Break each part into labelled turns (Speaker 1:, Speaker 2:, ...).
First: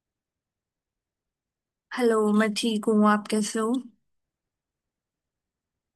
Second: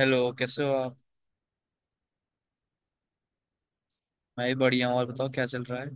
Speaker 1: Hello, कैसे हो आप।
Speaker 2: हेलो। मैं ठीक हूँ। आप कैसे हो?
Speaker 1: मैं ही बढ़िया हूँ। और बताओ क्या चल रहा है।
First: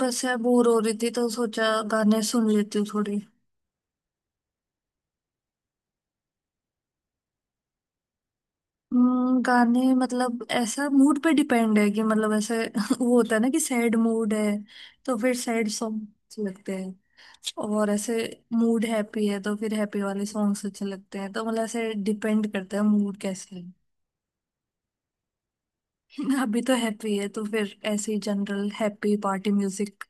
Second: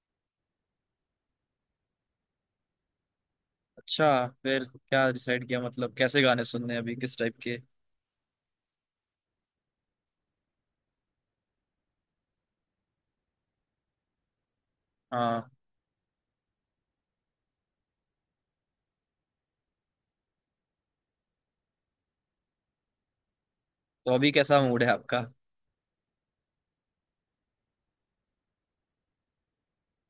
Speaker 2: बस यार बोर हो रही थी तो सोचा गाने सुन लेती हूँ थोड़े।
Speaker 1: अच्छा, फिर क्या डिसाइड किया, मतलब कैसे गाने सुनने हैं अभी किस टाइप के।
Speaker 2: गाने मतलब ऐसा मूड पे डिपेंड है कि मतलब ऐसे वो होता है ना कि सैड मूड है तो फिर
Speaker 1: हाँ।
Speaker 2: सैड सॉन्ग्स लगते हैं। और ऐसे मूड हैप्पी है तो फिर हैप्पी वाले सॉन्ग्स अच्छे लगते हैं, तो मतलब ऐसे डिपेंड करता है मूड कैसे
Speaker 1: तो अभी कैसा मूड है आपका।
Speaker 2: है। अभी तो हैप्पी है तो फिर ऐसे ही जनरल हैप्पी पार्टी म्यूजिक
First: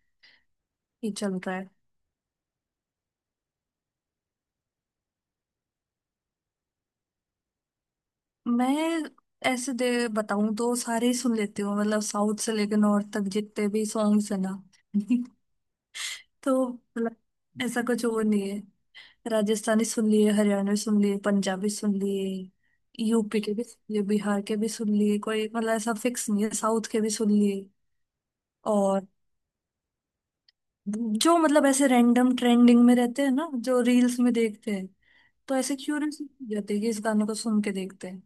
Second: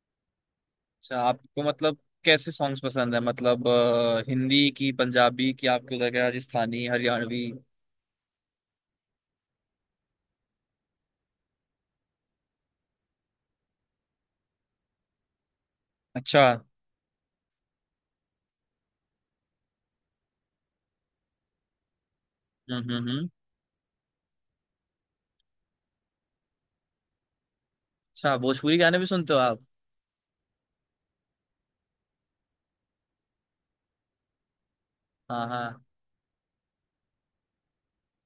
Speaker 2: ही
Speaker 1: अच्छा,
Speaker 2: चल रहा
Speaker 1: आपको
Speaker 2: है।
Speaker 1: मतलब कैसे सॉन्ग्स पसंद है, मतलब हिंदी की, पंजाबी की, आपको लग रहा है, राजस्थानी, हरियाणवी।
Speaker 2: मैं ऐसे दे बताऊं तो सारे ही सुन लेती हूँ, मतलब साउथ से लेकर नॉर्थ तक जितने भी सॉन्ग्स है ना।
Speaker 1: अच्छा।
Speaker 2: तो मतलब ऐसा कुछ वो नहीं है। राजस्थानी सुन लिए, हरियाणवी सुन लिए, पंजाबी सुन लिए,
Speaker 1: हम्म, हम्म, हम्म।
Speaker 2: यूपी के भी सुन लिए, बिहार के भी सुन लिए, कोई मतलब ऐसा फिक्स नहीं है, साउथ के भी सुन लिए।
Speaker 1: अच्छा, भोजपुरी गाने
Speaker 2: और
Speaker 1: भी सुनते हो आप।
Speaker 2: जो मतलब ऐसे रैंडम ट्रेंडिंग में रहते हैं ना, जो रील्स में देखते हैं,
Speaker 1: हाँ,
Speaker 2: तो ऐसे
Speaker 1: हाँ।
Speaker 2: क्यूरियस हो जाते हैं कि इस गाने को सुन के देखते हैं।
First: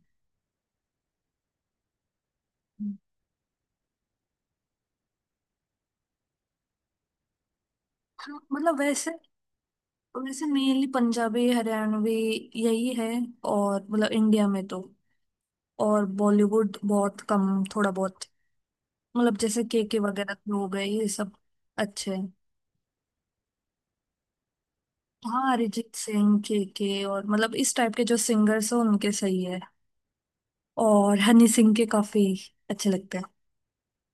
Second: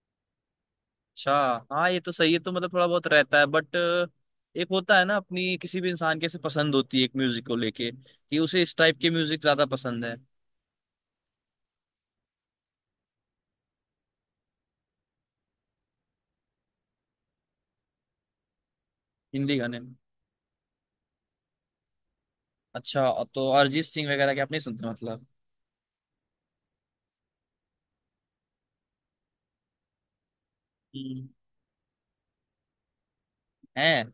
Speaker 1: अच्छा। हाँ, ये तो सही है। तो मतलब थोड़ा बहुत रहता है, बट एक होता है ना, अपनी किसी भी इंसान के से पसंद होती है एक म्यूजिक को लेके, कि
Speaker 2: हाँ,
Speaker 1: उसे इस
Speaker 2: मतलब
Speaker 1: टाइप के
Speaker 2: वैसे
Speaker 1: म्यूजिक ज्यादा पसंद है।
Speaker 2: वैसे मेनली पंजाबी हरियाणवी यही है। और मतलब इंडिया में तो, और बॉलीवुड बहुत कम, थोड़ा बहुत, मतलब
Speaker 1: हिंदी
Speaker 2: जैसे
Speaker 1: गाने में।
Speaker 2: के वगैरह के हो गए ये सब अच्छे हैं।
Speaker 1: अच्छा, तो अरिजीत सिंह वगैरह के आप नहीं सुनते मतलब।
Speaker 2: हाँ, अरिजीत सिंह, के और मतलब इस टाइप के जो सिंगर्स हैं उनके सही है। और
Speaker 1: हम्म।
Speaker 2: हनी सिंह के काफी अच्छे लगते हैं।
Speaker 1: हैं।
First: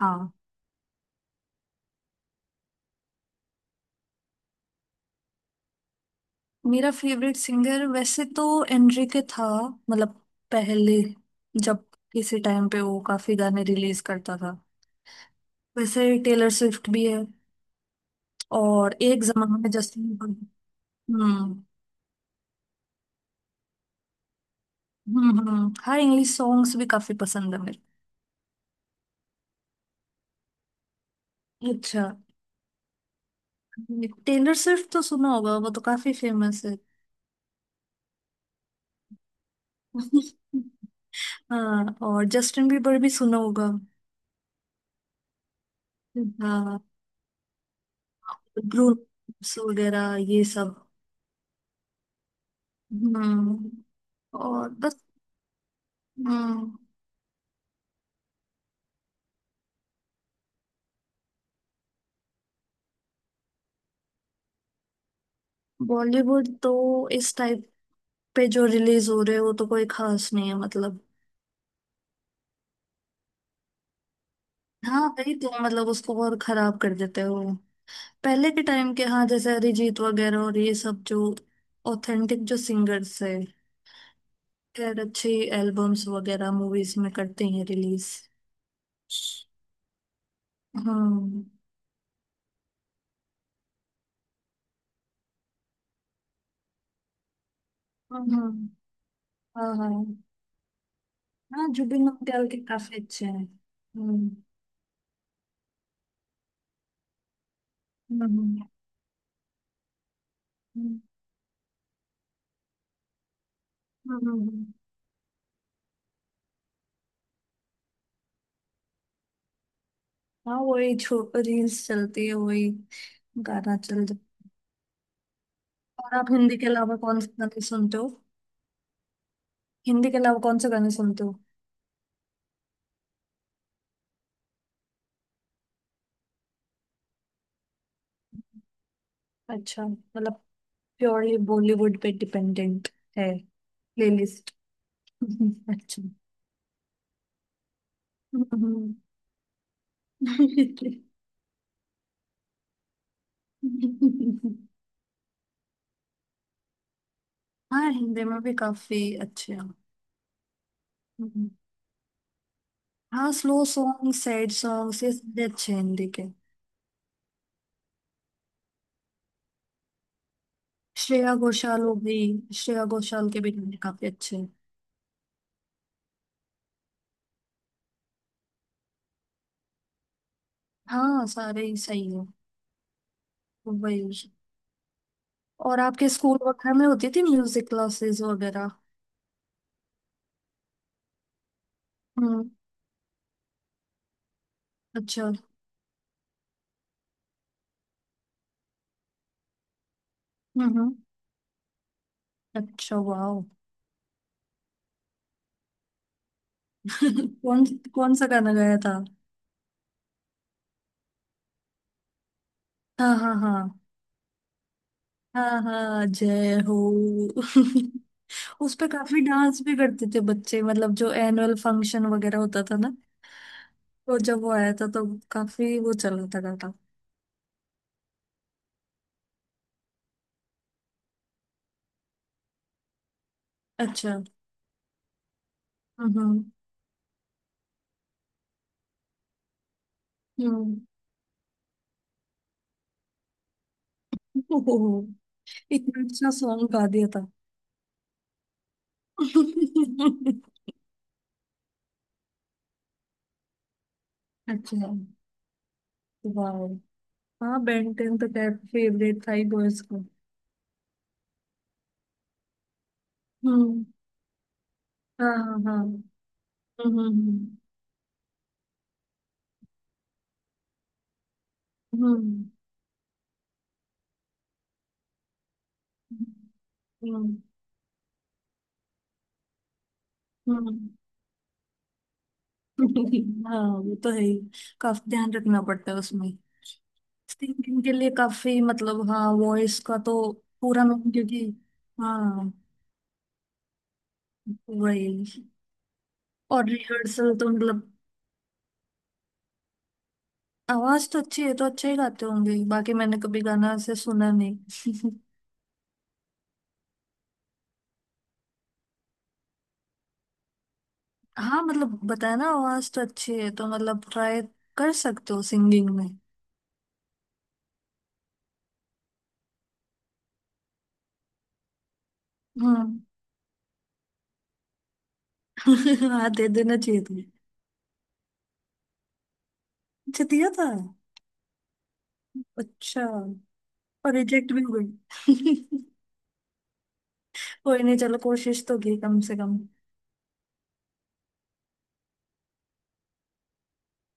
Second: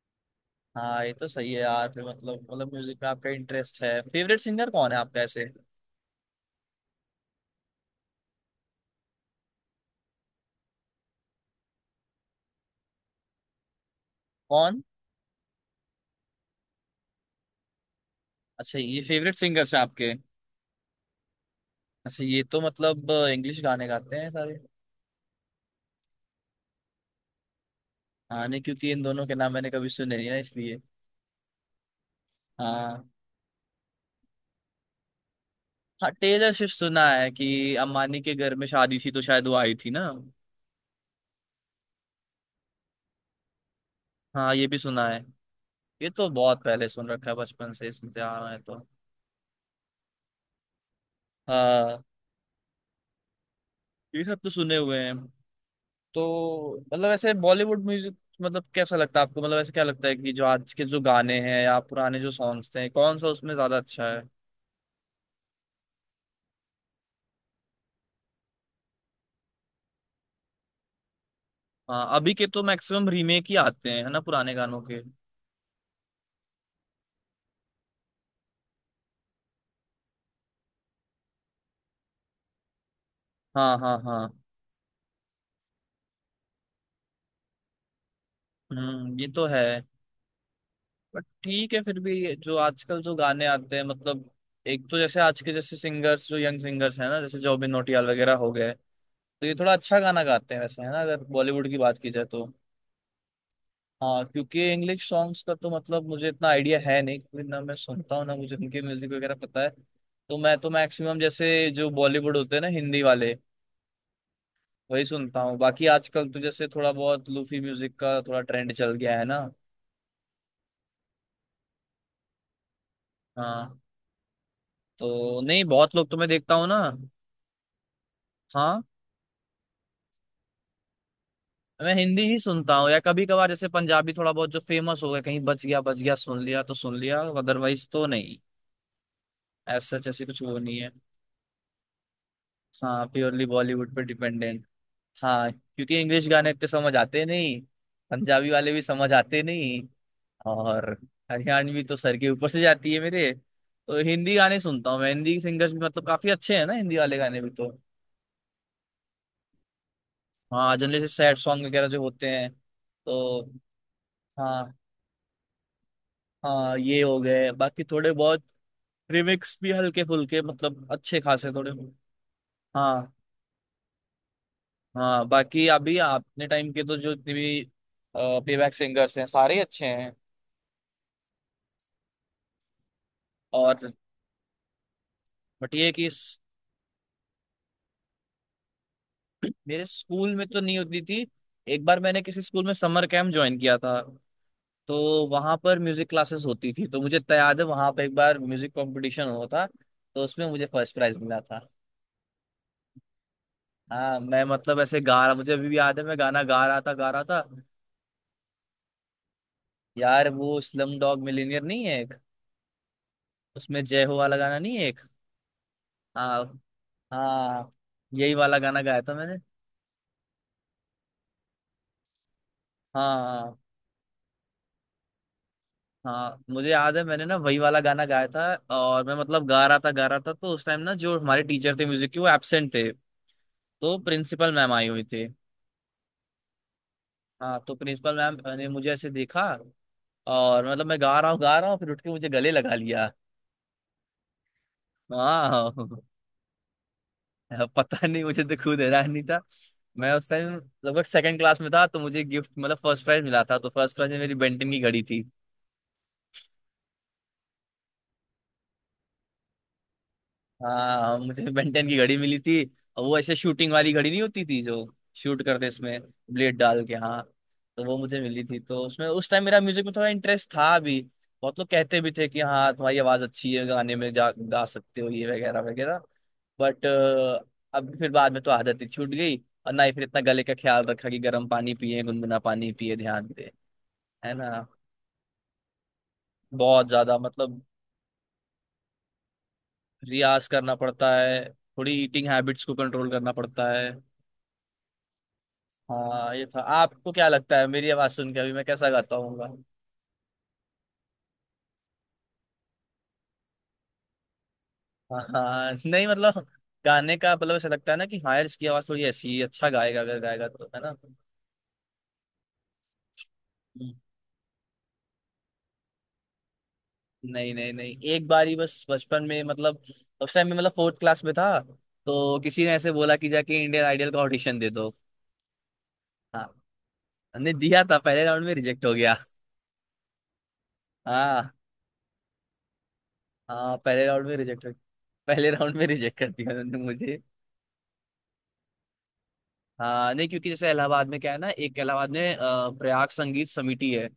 Speaker 2: हाँ।
Speaker 1: हाँ, ये तो सही है यार। फिर मतलब म्यूजिक में आपका इंटरेस्ट है, फेवरेट सिंगर कौन है आपका ऐसे।
Speaker 2: मेरा फेवरेट सिंगर वैसे तो एनरिके था, मतलब पहले, जब किसी टाइम पे वो काफी गाने रिलीज करता था।
Speaker 1: कौन।
Speaker 2: वैसे टेलर स्विफ्ट भी है।
Speaker 1: अच्छा,
Speaker 2: और
Speaker 1: ये
Speaker 2: एक
Speaker 1: फेवरेट
Speaker 2: जमाना में
Speaker 1: सिंगर्स हैं
Speaker 2: जस्टिन
Speaker 1: आपके।
Speaker 2: बीबर। हम्म,
Speaker 1: अच्छा, ये तो मतलब इंग्लिश गाने गाते हैं सारे।
Speaker 2: हम्म, हम्म। हाँ, इंग्लिश सॉन्ग्स भी काफी पसंद है मेरे।
Speaker 1: हाँ, नहीं क्योंकि इन दोनों के नाम मैंने कभी सुने नहीं ना इसलिए।
Speaker 2: अच्छा।
Speaker 1: हाँ।
Speaker 2: टेलर स्विफ्ट तो सुना होगा, वो तो
Speaker 1: हाँ,
Speaker 2: काफी
Speaker 1: टेलर
Speaker 2: फेमस
Speaker 1: स्विफ्ट
Speaker 2: है।
Speaker 1: सुना है, कि अम्बानी के घर में शादी थी तो शायद वो आई थी ना।
Speaker 2: हाँ, और जस्टिन बीबर भी सुना होगा।
Speaker 1: हाँ, ये भी सुना है। ये तो बहुत
Speaker 2: हाँ।
Speaker 1: पहले सुन रखा है, बचपन से ही सुनते आ रहे हैं तो।
Speaker 2: ब्रूस वगैरह ये सब।
Speaker 1: हाँ।
Speaker 2: हम्म।
Speaker 1: ये सब तो
Speaker 2: और
Speaker 1: सुने
Speaker 2: बस।
Speaker 1: हुए हैं।
Speaker 2: हम्म।
Speaker 1: तो मतलब ऐसे बॉलीवुड म्यूजिक। मतलब कैसा लगता है आपको, मतलब ऐसे क्या लगता है कि जो आज के जो गाने हैं या पुराने जो सॉन्ग्स थे, कौन सा उसमें ज्यादा अच्छा है।
Speaker 2: बॉलीवुड तो इस टाइप पे जो रिलीज हो रहे हो तो कोई खास नहीं है मतलब।
Speaker 1: हाँ, अभी के तो मैक्सिमम रीमेक ही आते हैं है ना, पुराने गानों के।
Speaker 2: हाँ, वही तो मतलब उसको और खराब कर देते हो। पहले के टाइम के, हाँ, जैसे अरिजीत वगैरह और ये सब जो ऑथेंटिक जो सिंगर्स है,
Speaker 1: हाँ, हाँ, हाँ।
Speaker 2: खैर अच्छी एल्बम्स वगैरह मूवीज में करते हैं रिलीज।
Speaker 1: हम्म, ये तो है। बट
Speaker 2: हम्म,
Speaker 1: ठीक है, फिर भी जो आजकल जो गाने आते हैं मतलब। एक तो जैसे आज के जैसे सिंगर्स जो यंग सिंगर्स हैं ना, जैसे जॉबिन नौटियाल वगैरह हो
Speaker 2: हम्म।
Speaker 1: गए। तो ये थोड़ा
Speaker 2: हाँ
Speaker 1: अच्छा
Speaker 2: हाँ
Speaker 1: गाना गाते हैं वैसे, है ना, अगर
Speaker 2: हाँ।
Speaker 1: बॉलीवुड की बात
Speaker 2: जुबिन
Speaker 1: की जाए तो।
Speaker 2: नौटियाल के काफी अच्छे हैं।
Speaker 1: हाँ,
Speaker 2: हम्म,
Speaker 1: क्योंकि इंग्लिश सॉन्ग्स का तो मतलब मुझे इतना आइडिया है नहीं, क्योंकि ना मैं सुनता
Speaker 2: हम्म,
Speaker 1: हूँ ना मुझे उनके म्यूजिक वगैरह पता है। तो मैं तो
Speaker 2: हम्म,
Speaker 1: मैक्सिमम जैसे जो बॉलीवुड होते हैं ना, हिंदी वाले।
Speaker 2: हम्म, हम्म, हम्म।
Speaker 1: वही सुनता हूँ। बाकी आजकल तो जैसे थोड़ा बहुत लूफी म्यूजिक का थोड़ा ट्रेंड चल गया है ना।
Speaker 2: हाँ वही छो, रील्स चलती है, वही गाना
Speaker 1: हाँ।
Speaker 2: चल जाता।
Speaker 1: तो नहीं, बहुत लोग
Speaker 2: और
Speaker 1: तो मैं
Speaker 2: आप
Speaker 1: देखता
Speaker 2: हिंदी
Speaker 1: हूँ
Speaker 2: के
Speaker 1: ना।
Speaker 2: अलावा कौन से गाने सुनते हो?
Speaker 1: हाँ।
Speaker 2: हिंदी के अलावा कौन से गाने सुनते हो?
Speaker 1: मैं हिंदी ही सुनता हूँ, या कभी कभार जैसे पंजाबी थोड़ा बहुत जो फेमस हो गया, कहीं बच गया सुन लिया तो सुन लिया, अदरवाइज तो नहीं।
Speaker 2: अच्छा
Speaker 1: ऐसा जैसे
Speaker 2: मतलब
Speaker 1: कुछ वो नहीं है।
Speaker 2: प्योरली बॉलीवुड पे डिपेंडेंट
Speaker 1: हाँ,
Speaker 2: है
Speaker 1: प्योरली बॉलीवुड पे
Speaker 2: प्लेलिस्ट।
Speaker 1: डिपेंडेंट। हाँ, क्योंकि
Speaker 2: अच्छा।
Speaker 1: इंग्लिश गाने इतने समझ आते नहीं। पंजाबी वाले भी
Speaker 2: हम्म।
Speaker 1: समझ आते नहीं। और हरियाणवी तो सर के ऊपर से जाती है मेरे। तो हिंदी गाने सुनता हूँ मैं। हिंदी सिंगर्स भी मतलब काफी अच्छे हैं ना, हिंदी वाले गाने भी तो।
Speaker 2: हाँ, हिंदी में भी काफी अच्छे हैं।
Speaker 1: हाँ, जनरली से सैड
Speaker 2: हम्म।
Speaker 1: सॉन्ग वगैरह जो होते हैं
Speaker 2: हाँ,
Speaker 1: तो।
Speaker 2: स्लो सॉन्ग, सैड
Speaker 1: हाँ।
Speaker 2: सॉन्ग, ये सारे अच्छे हैं हिंदी के।
Speaker 1: हाँ, ये हो गए बाकी थोड़े बहुत। रिमिक्स भी हल्के फुल्के, मतलब अच्छे
Speaker 2: श्रेया
Speaker 1: खासे थोड़े।
Speaker 2: घोषाल हो गई, श्रेया
Speaker 1: हाँ।
Speaker 2: घोषाल के भी गाने काफी अच्छे हैं।
Speaker 1: हाँ, बाकी अभी अपने टाइम के तो जो जितने भी प्लेबैक सिंगर्स हैं सारे अच्छे हैं।
Speaker 2: हाँ, सारे ही सही है,
Speaker 1: और।
Speaker 2: वही।
Speaker 1: बट
Speaker 2: और
Speaker 1: ये है कि।
Speaker 2: आपके स्कूल वगैरह में होती थी म्यूजिक क्लासेस वगैरह?
Speaker 1: मेरे स्कूल में तो नहीं होती थी। एक बार मैंने किसी
Speaker 2: हम्म।
Speaker 1: स्कूल में समर कैंप ज्वाइन किया था। तो
Speaker 2: अच्छा।
Speaker 1: वहां पर म्यूजिक क्लासेस होती थी, तो मुझे तो याद है वहां पर एक बार म्यूजिक कंपटीशन हुआ था। तो उसमें मुझे
Speaker 2: हम्म,
Speaker 1: फर्स्ट प्राइज मिला था।
Speaker 2: अच्छा, वाह।
Speaker 1: हाँ, मैं मतलब ऐसे गा रहा, मुझे अभी भी याद है, मैं गाना गा रहा था, गा रहा था।
Speaker 2: कौन कौन सा गाना गाया था?
Speaker 1: यार, वो स्लम डॉग मिलियनेयर नहीं है एक।
Speaker 2: हाँ हाँ हाँ।
Speaker 1: उसमें जय हो वाला गाना नहीं है एक।
Speaker 2: हाँ, हाँ
Speaker 1: हाँ,
Speaker 2: जय हो।
Speaker 1: हाँ। यही वाला
Speaker 2: उस
Speaker 1: गाना
Speaker 2: पे
Speaker 1: गाया था
Speaker 2: काफी
Speaker 1: मैंने।
Speaker 2: डांस भी करते थे बच्चे, मतलब जो एनुअल फंक्शन वगैरह होता था ना,
Speaker 1: हाँ।
Speaker 2: तो जब वो आया था तो काफी वो चल रहा था
Speaker 1: हाँ, मुझे
Speaker 2: गाना।
Speaker 1: याद है, मैंने ना वही वाला गाना गाया था। और मैं मतलब गा रहा था, गा रहा था, तो उस टाइम ना जो हमारे टीचर थे म्यूजिक के, वो एब्सेंट थे। तो
Speaker 2: अच्छा।
Speaker 1: प्रिंसिपल मैम आई हुई थी।
Speaker 2: हम्म,
Speaker 1: हाँ, तो प्रिंसिपल मैम ने मुझे ऐसे देखा। और
Speaker 2: हम्म।
Speaker 1: मतलब मैं गा रहा हूँ, गा रहा हूँ, फिर उठ के मुझे गले लगा लिया।
Speaker 2: ओहो,
Speaker 1: हाँ।
Speaker 2: इतना अच्छा सॉन्ग गा दिया था।
Speaker 1: पता नहीं, मुझे तो खुद हैरान नहीं था। मैं उस टाइम लगभग सेकंड क्लास में था, तो मुझे गिफ्ट मतलब फर्स्ट प्राइज मिला था। तो फर्स्ट प्राइज में मेरी बेंटन की
Speaker 2: अच्छा,
Speaker 1: घड़ी थी।
Speaker 2: वाह। हाँ, बेन टेन तो खैर फेवरेट था ही बॉयज को।
Speaker 1: हाँ, मुझे बेंटेन की घड़ी मिली थी। और वो ऐसे शूटिंग
Speaker 2: हम्म।
Speaker 1: वाली घड़ी नहीं होती थी, जो
Speaker 2: हाँ
Speaker 1: शूट
Speaker 2: हाँ
Speaker 1: करते इसमें
Speaker 2: हाँ।
Speaker 1: ब्लेड डाल के,
Speaker 2: हम्म,
Speaker 1: हाँ।
Speaker 2: हम्म,
Speaker 1: तो वो मुझे मिली थी, तो उसमें उस टाइम मेरा म्यूजिक में थोड़ा इंटरेस्ट था भी। बहुत लोग कहते भी थे कि
Speaker 2: हम्म,
Speaker 1: हाँ, तुम्हारी आवाज अच्छी है, गाने में जा गा सकते हो, ये वगैरह वगैरह। बट।
Speaker 2: हम्म, हम्म,
Speaker 1: अब फिर बाद में तो आदत ही छूट गई। और ना ही फिर इतना गले का ख्याल
Speaker 2: हम्म।
Speaker 1: रखा कि गर्म पानी पिए, गुनगुना पानी पिए, ध्यान दे।
Speaker 2: हाँ वो तो है
Speaker 1: है
Speaker 2: ही,
Speaker 1: ना।
Speaker 2: काफी ध्यान रखना पड़ता है उसमें।
Speaker 1: बहुत ज्यादा मतलब।
Speaker 2: सिंगिंग के लिए काफी मतलब हाँ, वॉइस का तो
Speaker 1: रियाज करना
Speaker 2: पूरा मैं
Speaker 1: पड़ता है,
Speaker 2: क्योंकि,
Speaker 1: थोड़ी ईटिंग
Speaker 2: हाँ,
Speaker 1: हैबिट्स को कंट्रोल करना पड़ता है।
Speaker 2: वही।
Speaker 1: हाँ ये था।
Speaker 2: और
Speaker 1: आपको क्या
Speaker 2: रिहर्सल तो
Speaker 1: लगता है
Speaker 2: मतलब,
Speaker 1: मेरी आवाज सुन के अभी मैं कैसा गाता हूँ।
Speaker 2: आवाज तो अच्छी है तो अच्छा ही गाते होंगे, बाकी मैंने कभी गाना ऐसे सुना नहीं।
Speaker 1: हाँ, नहीं मतलब। गाने का मतलब ऐसा लगता है ना, कि हाँ यार इसकी आवाज थोड़ी ऐसी है, अच्छा गाएगा अगर गाएगा तो, है ना।
Speaker 2: हाँ, मतलब बताया ना, आवाज तो अच्छी है तो
Speaker 1: हम्म।
Speaker 2: मतलब ट्राई कर सकते हो सिंगिंग में।
Speaker 1: नहीं, नहीं, नहीं, एक बार ही बस बचपन में मतलब। उस टाइम में मतलब फोर्थ क्लास में था। तो किसी ने ऐसे
Speaker 2: हम्म।
Speaker 1: बोला कि जाके इंडियन आइडल का ऑडिशन दे दो।
Speaker 2: हाँ,
Speaker 1: हाँ।
Speaker 2: दे देना चाहिए तुम्हें।
Speaker 1: हमने दिया था, पहले राउंड में रिजेक्ट हो गया।
Speaker 2: अच्छा, दिया था।
Speaker 1: हाँ।
Speaker 2: अच्छा।
Speaker 1: हाँ, पहले
Speaker 2: और
Speaker 1: राउंड में
Speaker 2: रिजेक्ट भी
Speaker 1: रिजेक्ट हो।
Speaker 2: हो
Speaker 1: पहले राउंड
Speaker 2: गई?
Speaker 1: में रिजेक्ट कर दिया उन्होंने मुझे।
Speaker 2: कोई नहीं, चलो कोशिश तो की कम से कम।
Speaker 1: हाँ, नहीं क्योंकि जैसे इलाहाबाद में क्या है ना, एक इलाहाबाद में प्रयाग संगीत समिति है।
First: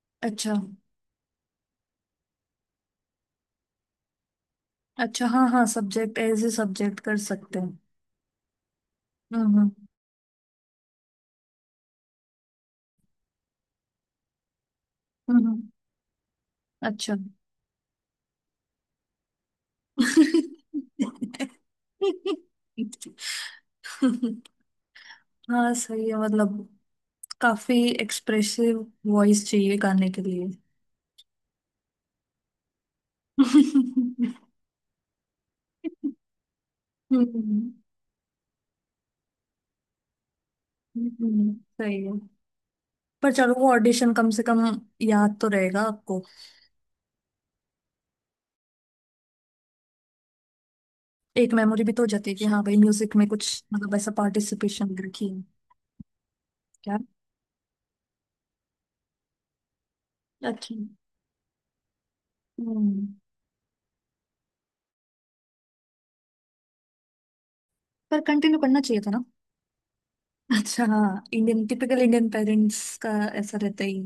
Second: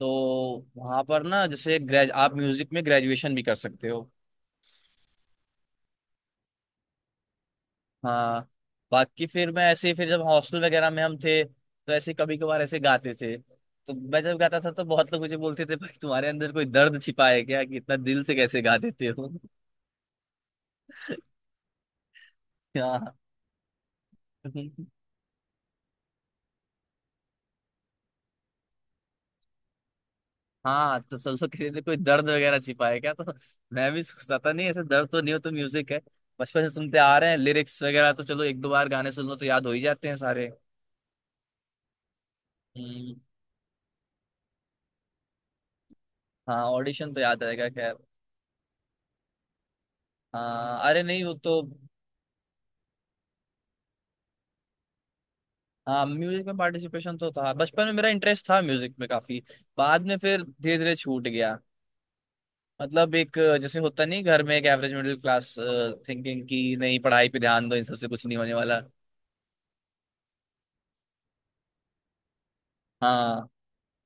Speaker 1: तो।
Speaker 2: अच्छा।
Speaker 1: वहां पर ना जैसे ग्रेज, आप म्यूजिक में ग्रेजुएशन भी कर सकते हो।
Speaker 2: अच्छा, हाँ हाँ, सब्जेक्ट एज ए सब्जेक्ट कर सकते हैं।
Speaker 1: हाँ। बाकी
Speaker 2: हम्म,
Speaker 1: फिर मैं
Speaker 2: हम्म,
Speaker 1: ऐसे ही, फिर जब हॉस्टल वगैरह में हम थे तो ऐसे कभी कभार ऐसे गाते थे, तो मैं जब गाता था तो बहुत लोग मुझे
Speaker 2: हम्म, हम्म,
Speaker 1: बोलते थे, भाई तुम्हारे अंदर कोई दर्द
Speaker 2: अच्छा।
Speaker 1: छिपा है क्या, कि इतना दिल से कैसे गा देते हो। हाँ।
Speaker 2: हाँ सही है, मतलब काफी एक्सप्रेसिव वॉइस चाहिए गाने के लिए।
Speaker 1: हाँ, तो सोचो किसी ने कोई दर्द वगैरह छिपा है क्या तो। मैं भी
Speaker 2: हम्म,
Speaker 1: सोचता था, नहीं ऐसे दर्द तो नहीं हो तो, म्यूजिक है। बचपन से सुनते आ रहे हैं, लिरिक्स वगैरह तो चलो एक दो बार गाने सुन लो तो याद हो ही जाते हैं सारे।
Speaker 2: हम्म, सही है।
Speaker 1: हम्म,
Speaker 2: पर चलो वो ऑडिशन कम से कम याद तो रहेगा आपको।
Speaker 1: हाँ, ऑडिशन तो याद रहेगा खैर। हाँ, अरे नहीं वो
Speaker 2: एक
Speaker 1: तो।
Speaker 2: मेमोरी भी तो हो जाती है कि हाँ भाई म्यूजिक में कुछ मतलब ऐसा पार्टिसिपेशन रखी है।
Speaker 1: हाँ, म्यूजिक में
Speaker 2: क्या?
Speaker 1: पार्टिसिपेशन तो था, बचपन में मेरा इंटरेस्ट था म्यूजिक में काफी। बाद में फिर
Speaker 2: अच्छा।
Speaker 1: धीरे धीरे छूट गया।
Speaker 2: हम्म,
Speaker 1: मतलब एक, जैसे होता नहीं घर में, एक एवरेज मिडिल क्लास थिंकिंग की, नहीं पढ़ाई पे ध्यान दो, इन सबसे
Speaker 2: पर
Speaker 1: कुछ नहीं होने
Speaker 2: कंटिन्यू
Speaker 1: वाला।
Speaker 2: करना चाहिए था ना। अच्छा हाँ, इंडियन, टिपिकल इंडियन पेरेंट्स का
Speaker 1: हाँ।
Speaker 2: ऐसा रहता ही।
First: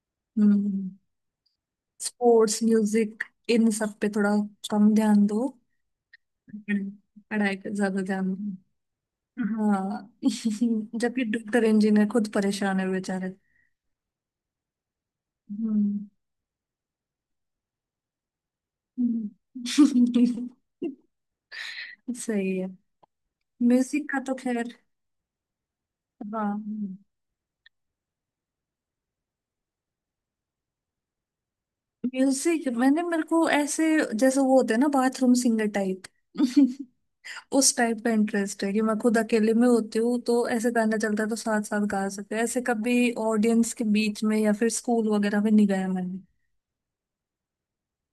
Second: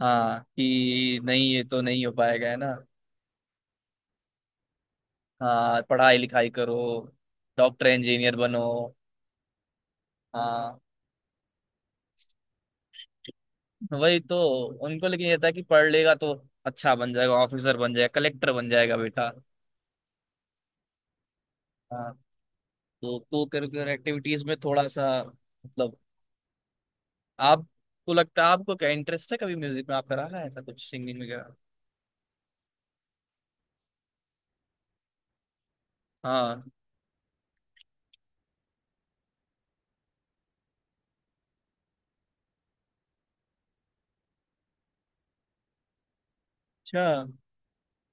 Speaker 1: हाँ,
Speaker 2: हम्म।
Speaker 1: कि नहीं ये तो नहीं हो पाएगा है
Speaker 2: स्पोर्ट्स,
Speaker 1: ना।
Speaker 2: म्यूजिक, इन सब पे थोड़ा कम ध्यान दो।
Speaker 1: हाँ, पढ़ाई लिखाई करो।
Speaker 2: पढ़- पढ़ाई पे
Speaker 1: डॉक्टर
Speaker 2: ज्यादा ध्यान
Speaker 1: इंजीनियर बनो।
Speaker 2: दो। हाँ।
Speaker 1: हाँ।
Speaker 2: जबकि डॉक्टर इंजीनियर खुद परेशान है बेचारे।
Speaker 1: वही तो। उनको लेकिन ये था कि पढ़
Speaker 2: हम्म।
Speaker 1: लेगा तो अच्छा बन जाएगा, ऑफिसर बन जाएगा, कलेक्टर बन जाएगा बेटा।
Speaker 2: हम्म।
Speaker 1: हाँ।
Speaker 2: सही है।
Speaker 1: तो को करिकुलर
Speaker 2: म्यूजिक का तो
Speaker 1: एक्टिविटीज में
Speaker 2: खैर,
Speaker 1: थोड़ा सा मतलब।
Speaker 2: हाँ।
Speaker 1: आपको लगता है, आपको क्या इंटरेस्ट है, कभी म्यूजिक में आप करा रहा है ऐसा कुछ, सिंगिंग वगैरह।
Speaker 2: म्यूजिक, मैंने मेरे को ऐसे, जैसे वो होते हैं ना, बाथरूम सिंगर टाइप।
Speaker 1: हाँ।
Speaker 2: उस टाइप का इंटरेस्ट है कि मैं खुद अकेले में होती हूँ तो ऐसे गाना चलता है तो साथ साथ गा सकते हैं। ऐसे कभी ऑडियंस के बीच में या फिर स्कूल वगैरह में नहीं गाया मैंने।
Speaker 1: अच्छा।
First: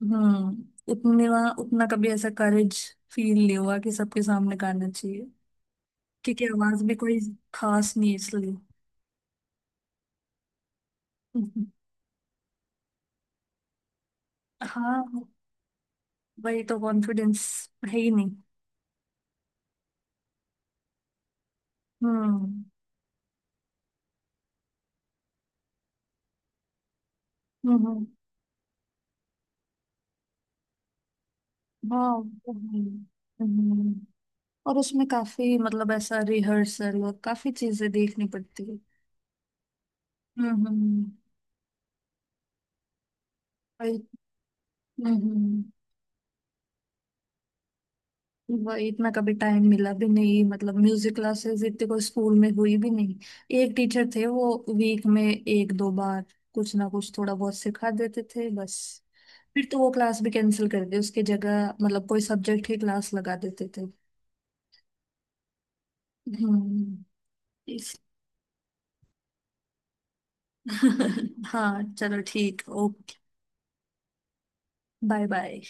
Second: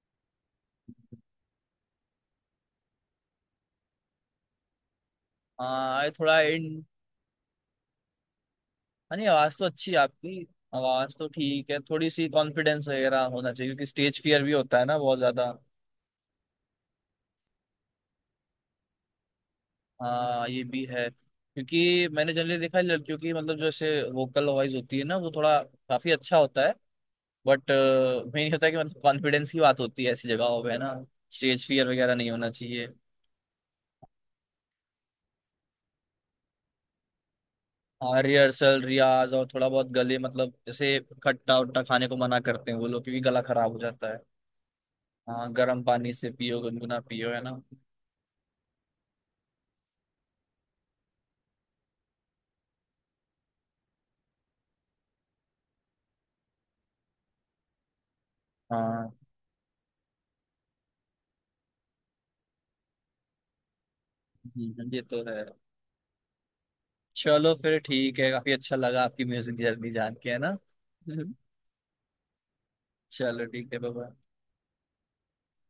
Speaker 2: उतने वहाँ उतना कभी ऐसा करेज फील नहीं हुआ कि सबके सामने गाना चाहिए,
Speaker 1: हाँ, ये थोड़ा।
Speaker 2: क्योंकि आवाज भी कोई खास नहीं है इसलिए।
Speaker 1: हाँ, नहीं आवाज तो अच्छी है आपकी। आवाज तो
Speaker 2: हम्म,
Speaker 1: ठीक है, थोड़ी सी कॉन्फिडेंस वगैरह होना चाहिए, क्योंकि स्टेज फियर भी होता है ना बहुत
Speaker 2: हाँ
Speaker 1: ज्यादा।
Speaker 2: वही तो, कॉन्फिडेंस है ही नहीं।
Speaker 1: हाँ, ये भी है, क्योंकि मैंने जनरली
Speaker 2: हम्म,
Speaker 1: देखा है, लड़कियों की मतलब जो ऐसे वोकल वॉइस होती है ना वो थोड़ा काफी अच्छा होता है। बट।
Speaker 2: हम्म।
Speaker 1: मेन होता है कि मतलब कॉन्फिडेंस की बात होती है ऐसी जगहों पे, है ना। स्टेज फियर
Speaker 2: हाँ
Speaker 1: वगैरह नहीं होना
Speaker 2: वो है।
Speaker 1: चाहिए।
Speaker 2: हम्म। और उसमें काफी मतलब ऐसा रिहर्सल और काफी चीजें
Speaker 1: हाँ,
Speaker 2: देखनी पड़ती है।
Speaker 1: रिहर्सल रियाज और थोड़ा बहुत गले मतलब
Speaker 2: हम्म,
Speaker 1: जैसे खट्टा उट्टा खाने को मना करते हैं वो लोग, क्योंकि गला खराब हो
Speaker 2: वही।
Speaker 1: जाता है।
Speaker 2: हम्म,
Speaker 1: हाँ, गर्म पानी से पियो, गुनगुना पियो, है ना।
Speaker 2: वही इतना कभी टाइम मिला भी नहीं, मतलब म्यूजिक क्लासेस इतने कोई स्कूल में हुई भी नहीं। एक टीचर थे, वो वीक में एक दो बार कुछ ना कुछ थोड़ा बहुत सिखा देते थे बस।
Speaker 1: हाँ।
Speaker 2: फिर तो वो क्लास भी कैंसिल कर दी, उसकी जगह मतलब कोई सब्जेक्ट ही क्लास लगा देते थे।
Speaker 1: ये तो है।
Speaker 2: हम्म।
Speaker 1: चलो फिर
Speaker 2: इस,
Speaker 1: ठीक है, काफी अच्छा लगा आपकी म्यूजिक जर्नी जान के, है ना। हम्म।
Speaker 2: हाँ चलो ठीक, ओके।
Speaker 1: चलो ठीक है बाबा।
Speaker 2: Bye bye.